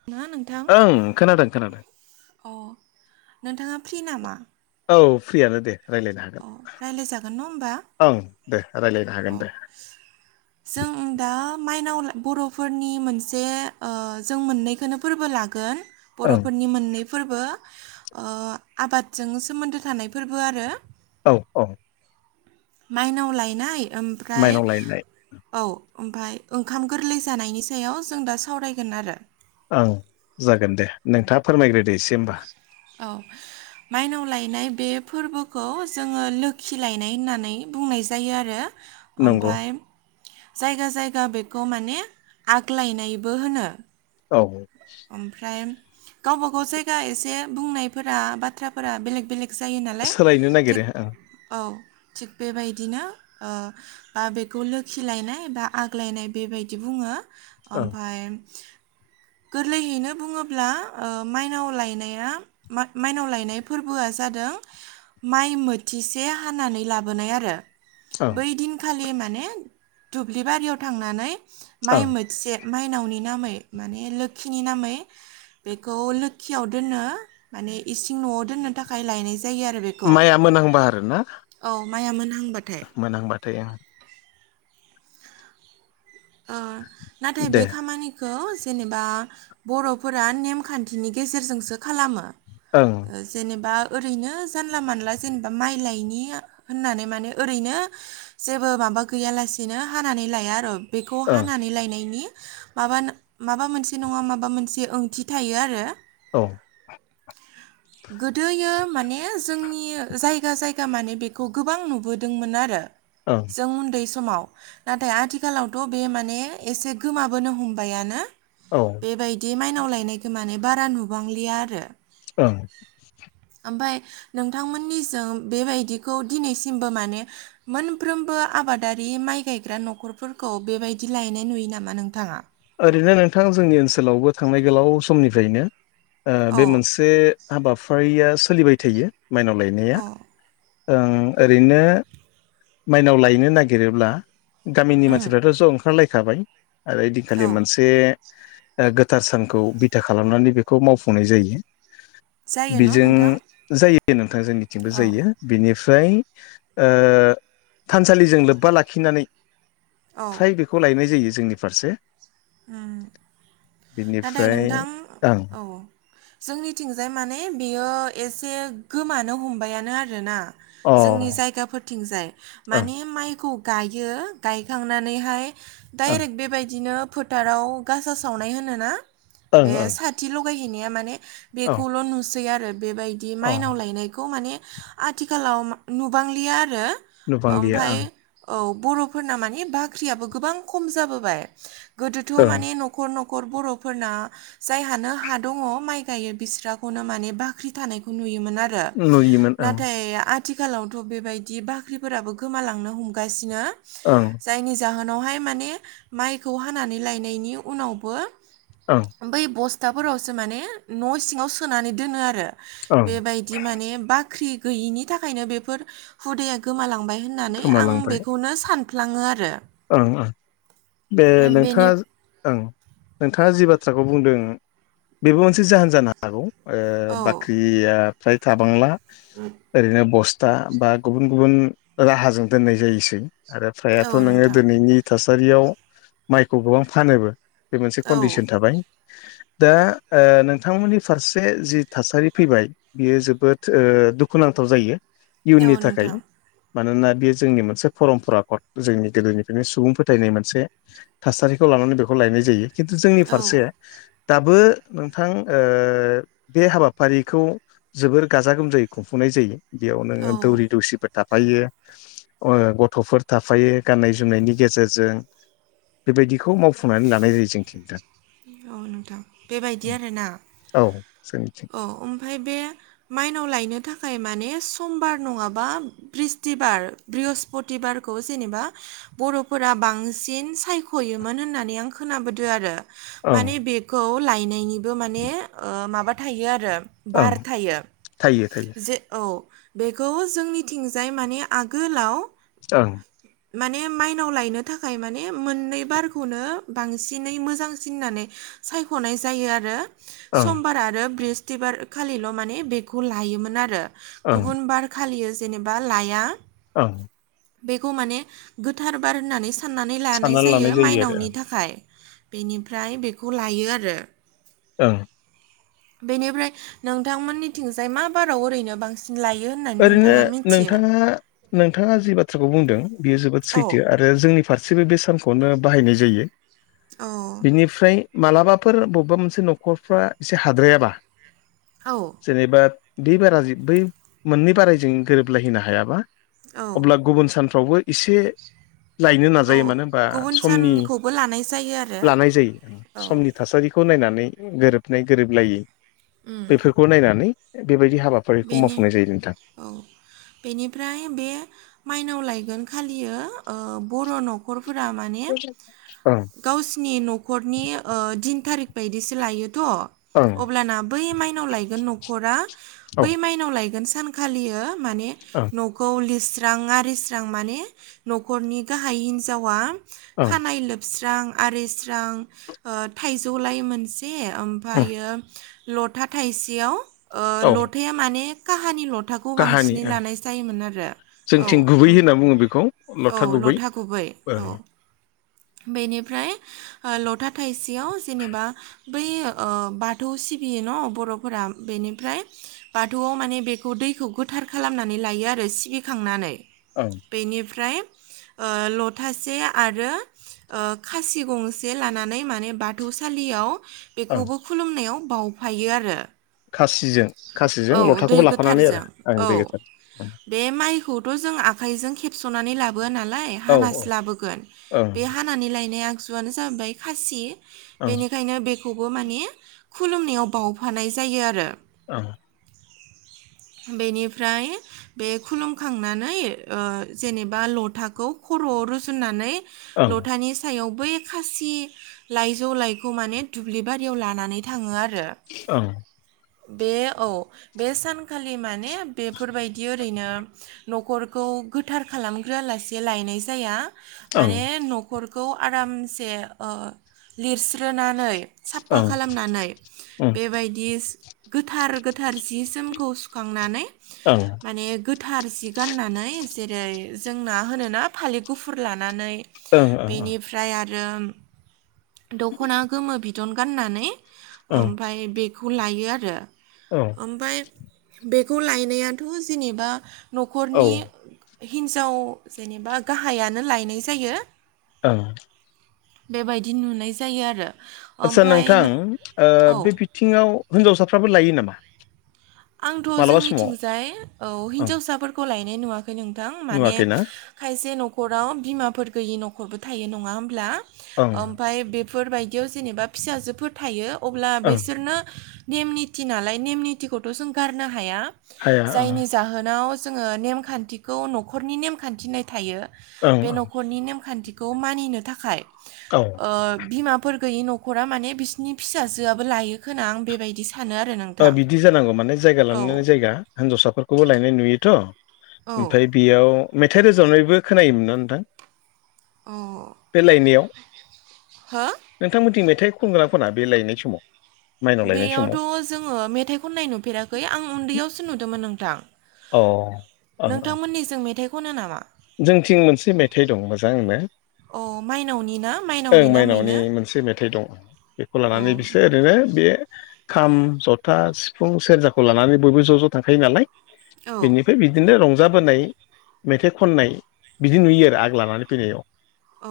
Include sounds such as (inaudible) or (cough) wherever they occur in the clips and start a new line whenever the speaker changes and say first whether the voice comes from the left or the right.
right: ए
left: ओं खोनादों खोनादों।
right: अ नोंथाङा फ्रि नामा?
left: औ फ्रियानो दे। रायलायनो हागोन।
right: अ रायज्लायजागोन न' होमबा
left: औ दे रायज्लायनो हागोन दे
right: जों दाम माइनाव (unintelligible) बर'फोरनि मोनसे ओ जों मोननैखोनो फोरबो लागोन।
left: ओं
right: बर'फोरनि मोननै फोरबो ओ आबादजों सोमोन्दो थानायफोरबो आरो
left: औ -औ।
right: मायनाव लायनाय ओमफ्राय
left: माइनाव लायनाय
right: औ ओमफाय ओंखाम गोरलै जानायनि सायाव जों दा सावरायगोन आरो
left: ओं जागोन दे नोंथाङा फोरमायग्रो
right: औ माइनाव लायनाय बे फोरबोखौ जोङो लोखि लायनाय होननानै बुंनाय जायो आरो
left: नंगौ
right: ओमफाय जायगा जायगा बेखौ माने आगलायनायबो होनो।
left: औ
right: ओमफ्राय गावबा गाव जायगा एसे बुंनायफोरा बाथ्राफोरा बेलेक बेलेक जायो नालाय
left: सोलायनो नागिरो
right: थिक
left: ओं
right: औ थिग बेबायदिनो ओ, बा बेखौ लोखिलायनाय बा आग्लायनाय बेबायदि बुङो।
left: ओं
right: ओमफाय गोरलैयैनो बुङोब्ला ओ माइनाव लायनाया मा-माइनाव लायनाय फोरबोआ जा जादों माइ मोथिसे हानानै लाबोनाय आरो।
left: ओं
right: बै दिनखालि माने दुब्लि बारियाव थांनानै माइ
left: ओं
right: मोथिसे माइनावनि नामै माने लोखिनि नामै बेखौ लोखियाव दोननो माने इसिं न'आव दोननो थाखाय लायनाय जा
left: माइआ मोनहांबा आरो ना?
right: औ माइया मोनहांबाथाय
left: मोनहांबाथाय ओं।
right: ओह नाथाय
left: दे
right: बे खामानिखौ जेनेबा बर'फोरा नेमखान्थिनि गेजेरजोंसो खालामो
left: ओं
right: जेनेबा ओरैनो जानला मानला जेनेबा माइ लायनि होननानै माने ओरैनो जेबो माबा बा गैयालासेनो हानानै लाया आरो बेखौ
left: ओं
right: हानानै लायनायनि माबा, माबा मोनसे नङा माबा मोनसे ओंथि थायो आरो
left: औ।
right: (inaudible) गोदोयो माने जोंनि जायगा जायगा माने बेखौ गोबां नुबोदोंमोन आरो।
left: ओं
right: जों उन्दै समाव नाथाय आथिखालाव थ' बे माने एसे गोमाबोनो हमबायानो
left: औ
right: बेबायदि माइ नाव लायनायखो माने बारा नुबांलिया आरो।
left: ओं।
right: ओमफाय नोंथांमोननिजों बेबायदिखौ दिनैसिमबो माने मोनफ्रोमबो आबा दारि माइ गायग्रा न'खरफोरखौ बेबायदि लायनाय नुयो नामा नोंथाङा?
left: ओरैनो नोंथां जोंनि ओनसोलावबो थांनाय गोलाव समनिफ्रायनो ओह
right: औ
left: बे मोनसे हाबाफारिया सोलिबाय थायो माइनाव लायनाया।
right: औ
left: ओं ओरैनो माइनाव लायनो नागिरोब्ला गामिनि
right: उम
left: मानसिफ्राथ' ज' ओंखारलायखाबाय आरो ओइदिनखालि
right: औ
left: मोनसे ओह गोथार सानखौ बिथा खालामनानै बेखौ मावफुंनाय जायो।
right: जायो न'
left: बेजों
right: नोंथां?
left: जायो नोंथां जोंनिथिंबो
right: औ
left: जायो बेनि फ्राय ओ थानसालिजों लोब्बा लाखिनानै
right: औ
left: फ्राय बेखौ लायनाय जायो जोंनि फारसे।
right: नाथाय
left: बिनिफ्राय
right: नोंथां
left: ओं
right: औ। जोंनिथिंजाय माने बेयो एसे गोमानो हमबायानो आरोना। जोंनि
left: अ
right: जायगाफोरथिंजाय
left: ओं
right: माने माइखौ गायो गायखांनानैहाय
left: ओं
right: डाइरेक्ट बेबायदिनो थाराव गासा सावनाय होनोना
left: ओं
right: बे
left: ओं
right: साथि लगायहैनाया माने
left: औ
right: बेखौल' नुसै आरो बेबायदि
left: औ
right: माइनाव लायनायखौ माने आथिखालाव नुबांलिया आरो
left: नुबांलिया
right: ओमफाय
left: ओं
right: औ। बर'फोरना माने बाख्रियाबो गोबां खम जाबोबाय गोदोथ'
left: ओं
right: माने न'खर न'ख खर बर'फोरना जायहानो हा दङ माइ गायो बिस्राखौनो माने बाख्रि थानायखौ नुयो मोन आरो
left: नुयोमोन ओं
right: नाथाय आ थिखालावथ' बेबायदि बाख्रिफोराबो गोमालांनो हमगासिनो
left: ओं
right: जायनि जाहोन नावहाय माने माइखौ हानानै लायनायनि उनावबो
left: ओं
right: बै बस थाफोरावसो माने न' सिङाव सोनानै दोनो आरो
left: ओं
right: बेबायदि माने बा ख्रि गैयिनि थाखायनो बेफोर हुदाया गोमालांबाय होननानै आं
left: गोमालांबाय
right: बेखौनो सान फ्लाङो आरो।
left: ओं ओं बे
right: बेनि
left: नोंथाङा ओं नोंथाङा जि बाथ थ्राखौ बुंदों बेबो मोनसे जाहोन जानो हागौ। ओ
right: औ
left: बाख्रिया फ्राय थाबांला ओरैनो बस था बा गुबुन गुबुन राहाजों दोननाय जायोसै। आरो
right: औ
left: फ्रायाथ' नोङो
right: नोंथां
left: नि थासारियाव माइखौ गोबां फानोबो बे मोनसे
right: औ
left: कन्डिसन थाबाय।
right: (inaudible)
left: दा ओ नोंथांमोननि फारसे जि थासारि फैबाय बियो जोबोद ओ दुखुनां थाव जायो।
right: औ
left: इयुननि थाखाय
right: नोंथां
left: मानोना बेयो जोंनि मोनसे परमपरा कड जोंनि गोदोनिफ्राय बिनि सुबुं फोथायनाय मोनसे थासारिखौ लानानै बेखौ लायनाय जायो। खिन्थु जोंनि
right: औ
left: फारसे दाबो नोंथां ओ बे हाबाफारिखौ जोबोर गाजा गोमजायै खुंफुंनाय जायो। बेयाव
right: औ
left: नोङो दौरि दौसिफोर थाफायो। ओ गथ'फोर थाफायो गाननाय जो जोमनायनि गेजेरजों बेबायदिखौ मावफुंनानै लानाय जायो जोंथि नोंथां।
right: औ नोंथां बेबायदि आरोना?
left: औ जोंनिथिं
right: औ ओमफाय बे माइनाव लायनो थाखाय माने समबार नङाबा ब्रिस्तिबार ब्रिअ'हस्पतिबारखौ जेनेबा बर'फोरा बांसिन सायख'योमोन होननानै आं खोनाबोदो आरो।
left: ओं
right: माने बेखौ लायनायनिबो माने ओ माबा थायो आरो।
left: ओं
right: बार थायो।
left: थायो थायो
right: जे ओ औ बेखौ जोंनिथिंजाय माने आगोलाव
left: ओं
right: माने माइनाव लायनो थाखाय माने मोननै बारखौनो बांसिनै मोजांसिन होननानै सायख'नाय जायो आरो।
left: ओं
right: समबार आरो बृस्थिबार खालिल' माने बेखौ लायोमोन आरो।
left: ओं
right: गुबुन बार खालियो जेनेबा लाया।
left: ओं
right: बेखौ माने गोथार बार होननानै साननानै लानाय जायो माइनावनि थाखाय। बेनिफ्राय बेखौ लायो आरो।
left: ओं
right: बेनिफ्राय नोंथांमोननिथिंजाय मा बाराव ओरैनो बांसि
left: ओरैनो नोंथाङा नोंथाङा जि बाथ्राखौ बुंदों बियो जोबोद
right: औ
left: सैथो आरो जोंनि फार सिबो बे सानखौनो बाहायनाय जायो।
right: औ
left: बिनिफ्राय मालाबाफोर बबेबा मोनसे न'खरफ्रा एसे हाद्रायाबा
right: औ
left: जेनेबा बे बारा जे बै मोननै बाराय जों गोरोबलायहैनो हायाबा।
right: औ
left: अब्ला गुबुन सान फावबो एसे लायनो नाजायो
right: औ
left: मानो होनबा
right: गुबुन
left: समनि
right: सानखौबो लानाय जायो आरो
left: लानाय जायो।
right: औ
left: समनि थासारि खौ नायनानै गोरोबनाय गोरोबलायै
right: उम
left: बेफोरखौ नायनानै। बेबायदि हाबाफारिखौ मावफु
right: बेनि औ बेनिफ्राय बे माइनाव लायगोन खालियो ओ बर' नख'र फोरा माने
left: ओं
right: गावसिनि न'खरनि ओ दिन थारिख बायदिसो लायो
left: ओं
right: थ' अब्लाना बै माइनाव लायगोन न'खरा
left: औ
right: बै माइनाव लायगोन सो सानखालियो माने
left: ओं
right: न'खौ लिसो स्रां आरि स्रां माने न'खरनि गाहाय हिन्जावा
left: ओं
right: खानाय लोबस स्रां आरिस्रां ओ थाइजौलाय मोनसे
left: ओं
right: ओमफायो लथा थाइसेयाव
left: औ
right: बे माने काहानि लथाखौ
left: काहानि
right: बांसिनै
left: ओं
right: लानाय जायोमोन आरो औ
left: जोंथिं गुबै
right: ओम
left: होनना बुङो बेखौ
right: औ लथा गुबै औ।
left: ओं
right: बेनिफ्राय लथा थाइसेयाव जेनेबा बै ओ बाथौ सि बियो न बर'फोरा बेनिफ्राय बाथौआव माने बेखौ दैखौ गोथार खालामनानै लायो आ रो सिबिखांनानै
left: ओं
right: बेनिफ्राय ओ लथासे आरो ओ खासि गंसे लानानै माने बाथौसालियाव
left: ओं
right: बेखौबो खुलुमनायाव बावफायो आरो।
left: खासिजों खासिजों
right: औ दै
left: लथाखौबो लाफानानै आरो
right: गोथारजों
left: आं
right: औ
left: दै गोथार
right: बे माइखौथ' जोङा आखाइजों खेबस'नानै लाबोआ नालाय
left: औ औ
right: हानासो लाबोगोन
left: ओं
right: बे हानानै लायनाया जुआनो जाबाय खासि
left: ओं
right: बेनिखायनो बे खौबो माने खुलुमनायाव बावफानाय जायो आरो।
left: ओ।
right: (inaudible) बेनिफ्राय बे खुलुमखांनानै ओ जेनेबा लथाखौ ख र'आव रुजुननानै
left: ओं
right: लथानि सायाव बै खासि लाइजौ लाइखौ माने दुब्लि बारियाव लानानै थाङो आरो।
left: औ।
right: बे औ बे सानखालि माने बेफोरबायदि ओरैनो न'खरखौ गोथार खालामग्रोआ लासे लायनाय जाया।
left: ओं
right: माने न'खरखौ आरामसे ओ लिरस्रोनानै साफा
left: ओं
right: खालामनानै
left: ओं
right: बेबायदि गोथार गोथार जि जोमखौ सुखांनानै
left: ओं
right: माने गोथार जि गाननानै जेरै जोंना होनोना फालि गुफुर लानानै
left: ओं
right: बेनिफ्राय आरो दखना गोमो बिदन गाननानै
left: ओं
right: ओमफाय बेखौ लायो आरो
left: ओं औ
right: ओमफाय बेखौ लायनायाथ' जेनेबा
left: औ
right: न'खरनि हिन्जाव जेनेबा गाहायानो लायनाय जायो।
left: ओ।
right: बेबायदि नुनाय जायो आरो।
left: आचसा
right: ओमफाय
left: नोंथां ओ
right: औ
left: बे बिथिङाव हिनजावसाफ्राबो लायो नामा?
right: आंथ'
left: मालाबा समाव
right: जोंनिथिंजाय औ
left: ओं
right: हिन्जावसाफोरखौ लायनाय नुवा खै नोंथां माने
left: नुवाखैना
right: खायसे न'खराव बिमाफोर गैयि न'खरबो थायो नङा होमब्ला?
left: ओं
right: ओमफाय बेफोरबायदियाव जेनेबा फिसाजोफोर थायो अब्ला
left: ओं
right: बिसोरनो नेम निथि नालाय नेम नेथिखौथ' जों गारनो हाया
left: हाया ओं
right: जायनि जाहोनाव जोङो नेमखान्थिखौ न'खरनि नेमखान्थिनाय थायो। बे
left: ओं
right: न'खरनि नेमखान्थिखौ मानिनो थाखाय
left: ओं
right: ओ बिमा फोर गैयि न'खरा माने बिसिनि फिसाजोआबो लायो खोना आं बेबायदिसो
left: ओ बिदि जानांगौ माने जायगा
right: औ
left: लांनानै जायगा हिनजावसाफोरखौबो लायनाय नुयोथ'।
right: औ
left: ओमफ्राय बेयाव मेथाइ रोजाबनायबो खोनायोमोन ना नोंथां?
right: औ
left: बे लायनायाव
right: हो
left: नोंथांमोनथिंबाय थाइ खनग्रा फोरा बे लायनाय समाव माइनाव लायनाय समाव।
right: बेयावथ' जोङो मेथाइ खन्नाय नुफेराखै आं उन्दैयावसो नुदोंमोन नोंथां।
left: अ ओं ओं
right: नोंथांमोननि जों मेथाइ खनो नामा?
left: जोंथिं मोनसे मेथाइ दं मोजांनो।
right: अ माइनावनि ना
left: ओं माइनावनि
right: नामैनो
left: मोनसे मेथाइ दं बेखौ
right: औ
left: लानानै बिसोर ओरैनो बे खाम जथा सिफुं सेरजाखौ लानानै बयबो ज' ज' थांखायो नालाय।
right: औ
left: बेनिफ्राय बिदिनो रंजाबोनाय मेथाइ खननाय बिदि नुयो आरो आग लानानै फैनायाव।
right: औ।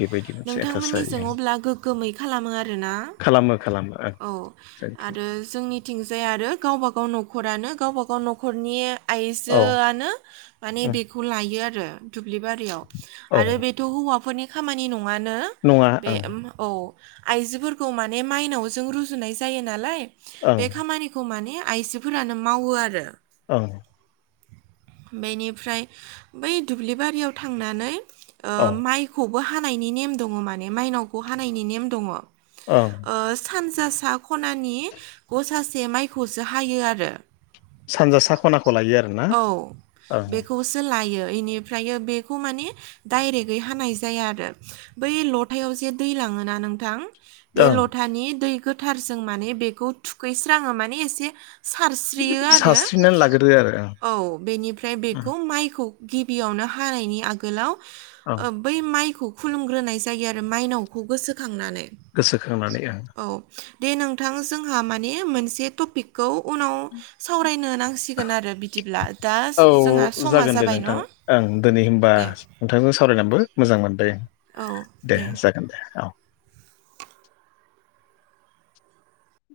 left: बेबायदि मोनसे थासारि
right: नोंथांमोननिजों अब्ला गोग्गोमै खालामो आरो ना?
left: खालामो खालामो ओं
right: औ
left: जोंथिं
right: आरो जोंनिथिंजाय आरो गावबागाव न'खरानो गावबा गाव न'खरनि
left: औ
right: आइजोआनो माने
left: उम
right: बेखौ लायो आरो दुब दुब्लि बारियाव
left: औ
right: आरो बेथ' हौवाफोरनि खामानि नङानो
left: नङा
right: बे
left: ओं
right: औ आइजोफोरखौ माने माइनाव जों रुजुनाय जायो नालाय बे
left: ओं
right: खामानिखौ माने आइजोफोरानो मावो आरो
left: औ।
right: बेनिफ्राय बै दुब्लिबारियाव थांनानै ओ
left: औ
right: माइखौबो हानायनि नेम दङ माने माइनावखौ हानायनि नेम दङ
left: ओं।
right: सानजासा खनानि गसासे माइखौसो हायो आरो
left: सानजा सा खनाखौ लायो आरोना
right: औ
left: ओं
right: बेखौसो लायो बेनिफ्राय बेखौ मानिे डाइरेक्टै हानाय जाया आरो बै लथायाव जे दैला थङोना नोंथां बे
left: ओं
right: लथानि दै गोथारजों माने बेखौ थुखैस्राङो माने एसे सारस्रियो आरो
left: सास्रिनानै लाग्रो आरो
right: औ बेनिफ्राय
left: ओं
right: बेखौ माइखौ गिबियावनो हानायनि आगोलाव
left: ओं
right: ओ बै माइ खुलुमग्रोनाय जायो आरो माइनावखौ गोसोखांनानै
left: गोसोखांनानै ओं।
right: औ दे नोंथां जोंहा माने मोनसे टपिकखौ उनाव सावराय बुंनो नांसिगोन आरो बिदिब्ला दा
left: औ
right: जोंहा समा
left: जागोन दे
right: जाबाय न'
left: नोंथां ओं दिनै होमबा
right: दे।
left: नोंथांजों सावरायनानैबो मोजां मोनदों।
right: औ दे।
left: औ।